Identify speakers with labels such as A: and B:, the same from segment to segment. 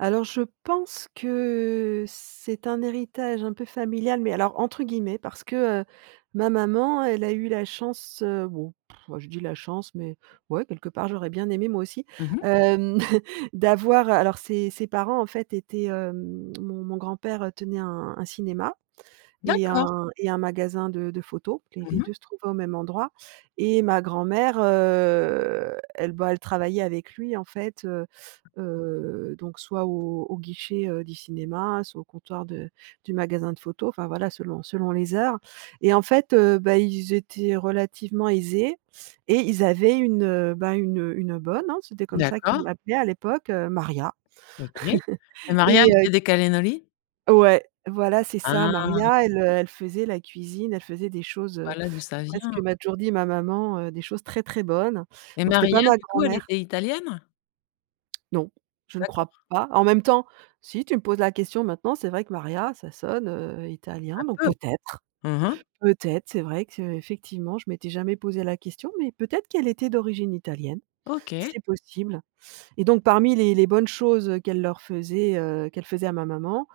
A: Alors, je pense que c'est un «héritage un peu familial», mais alors entre guillemets parce que, heu, ma maman, elle a eu la chance bon, bah, je dis: «la chance!», mais, ouais, quelque part, j'aurais bien aimé, moi aussi.
B: Mmh mh.
A: Hem, d'avoir alors, ses ses parents, en fait, étaient hem, mon mon grand-père tenait un un cinéma et un
B: D'accord.
A: un magasin de de photos et
B: Mmh
A: les
B: mh.
A: 2 se trouvaient au même endroit. Et ma grand-mère, heu bah, elle travaillait avec lui, en fait. Heu heu, donc soit au au guichet, heu, du cinéma, soit au comptoir de du magasin de photos, enfin voilà, selon selon les heures. Et en fait, heu bah, ils étaient relativement aisés et ils avaient une, heu, bah, une une bonne. Hein, c'était comme ça qu'ils
B: D'accord.
A: l'appelaient à l'époque, heu, Maria.
B: OK. Le mariage
A: Et heu
B: de des cannellonis.
A: Ouais, voilà, c'est ça.
B: Ah!
A: Maria, elle, heu, elle faisait la cuisine, elle faisait des choses, heu,
B: Voilà d'où ça
A: presque d'après ce
B: vient!
A: que m'a toujours dit ma maman, des choses très, très bonnes.
B: Mais
A: Donc c'était pas
B: Maria,
A: ma
B: du coup, elle
A: grand-mère
B: était italienne?
A: Non, je ne crois
B: D'accord.
A: pas. En même temps, si tu me poses la question maintenant, c'est vrai que Maria, ça sonne, heu, italien.
B: Un
A: Donc
B: peu.
A: peut-être
B: Mmh mh.
A: peut-être. C'est vrai qu'effectivement, je m'étais jamais posé la question, mais peut-être qu'elle était d'origine italienne.
B: OK.
A: C'est possible. Et donc, parmi les les bonnes choses qu'elle leur faisait qu'elle faisait à ma maman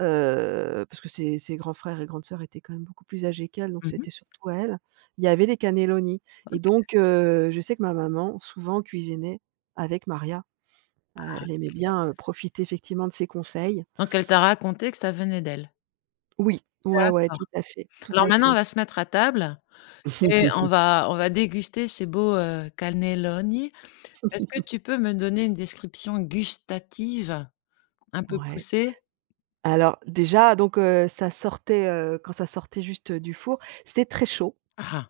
A: heu, parce que ses ses grands frères et grandes sœurs étaient quand même beaucoup plus âgées qu'elle, donc
B: Mmh mh.
A: c'était surtout à elle. Il y avait les cannellonis. Et
B: OK.
A: donc heu, je sais que ma maman souvent cuisinait avec Maria.
B: Ah
A: Heu, elle aimait
B: OK.
A: bien profiter, effectivement, de ses conseils.
B: Donc elle t'a raconté que ça venait d'elle.
A: Oui. Ouais, ouais, tout
B: D'accord.
A: à fait tout
B: Alors
A: à
B: maintenant on
A: fait.
B: va se mettre à table et on va on va déguster ces beaux, heu, cannelloni. Est-ce que tu peux me donner une description gustative un peu
A: Ouais.
B: poussée?
A: Alors déjà, donc heu, ça sortait, heu, quand ça sortait juste du four, c'est très chaud.
B: Ah ah.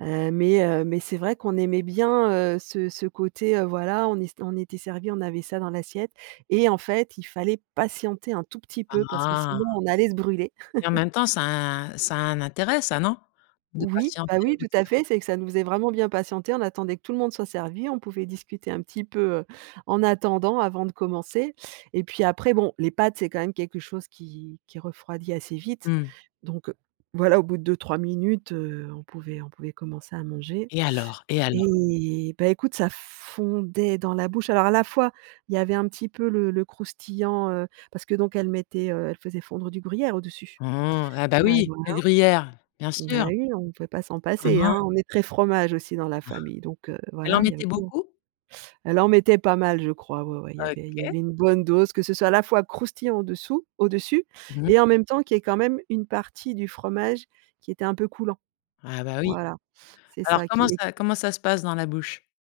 A: Heu, mais heu, mais c'est vrai qu'on aimait bien, heu, ce ce côté, heu, voilà, on était servi, on avait ça dans l'assiette et en fait, il fallait patienter un tout petit
B: Ah
A: peu parce que
B: ah!
A: sinon, on allait se brûler!
B: Et en même temps, ça a ça a un intérêt ça, non? De
A: Oui, bah
B: patienter
A: oui,
B: ou
A: tout
B: de
A: à
B: faire
A: fait. C'est que, ça nous
B: patienter.
A: faisait vraiment bien patienter. On attendait que tout le monde soit servi, on pouvait discuter un petit peu, heu, en attendant avant de commencer. Et puis après, bon, les pâtes, c'est quand même quelque chose qui qui refroidit assez vite.
B: Mmh.
A: Donc voilà, au bout de 2- 3 mn, heu, on pouvait on pouvait commencer à manger.
B: Et alors, et alors?
A: Et bah, écoute, ça fondait dans la bouche. Alors, à la fois, il y avait un petit peu le le croustillant, heu, parce que donc elle mettait elle faisait fondre du gruyère au-dessus.
B: Mmh mh. Ah bah
A: Heu
B: oui,
A: voilà.
B: le gruyère. Bien
A: Bah
B: sûr.
A: oui, on pouvait pas s'en
B: Mmh
A: passer, hein
B: mh.
A: on est très fromage aussi dans la
B: Mmh.
A: famille. Donc heu,
B: Elle en
A: voilà, il y avait
B: mettait
A: beau
B: beaucoup?
A: elle en mettait pas mal, je crois. Ouais ouais. Il y avait il y
B: OK.
A: avait une bonne dose, que ce soit à la fois croustillant au-dessous au-dessus
B: Mmh.
A: et en même temps qu'il y ait quand même une partie du fromage qui était un peu coulant.
B: Ah bah oui.
A: Voilà, c'est
B: Alors
A: ça
B: comment
A: qui
B: ça
A: est
B: comment ça se passe dans la bouche?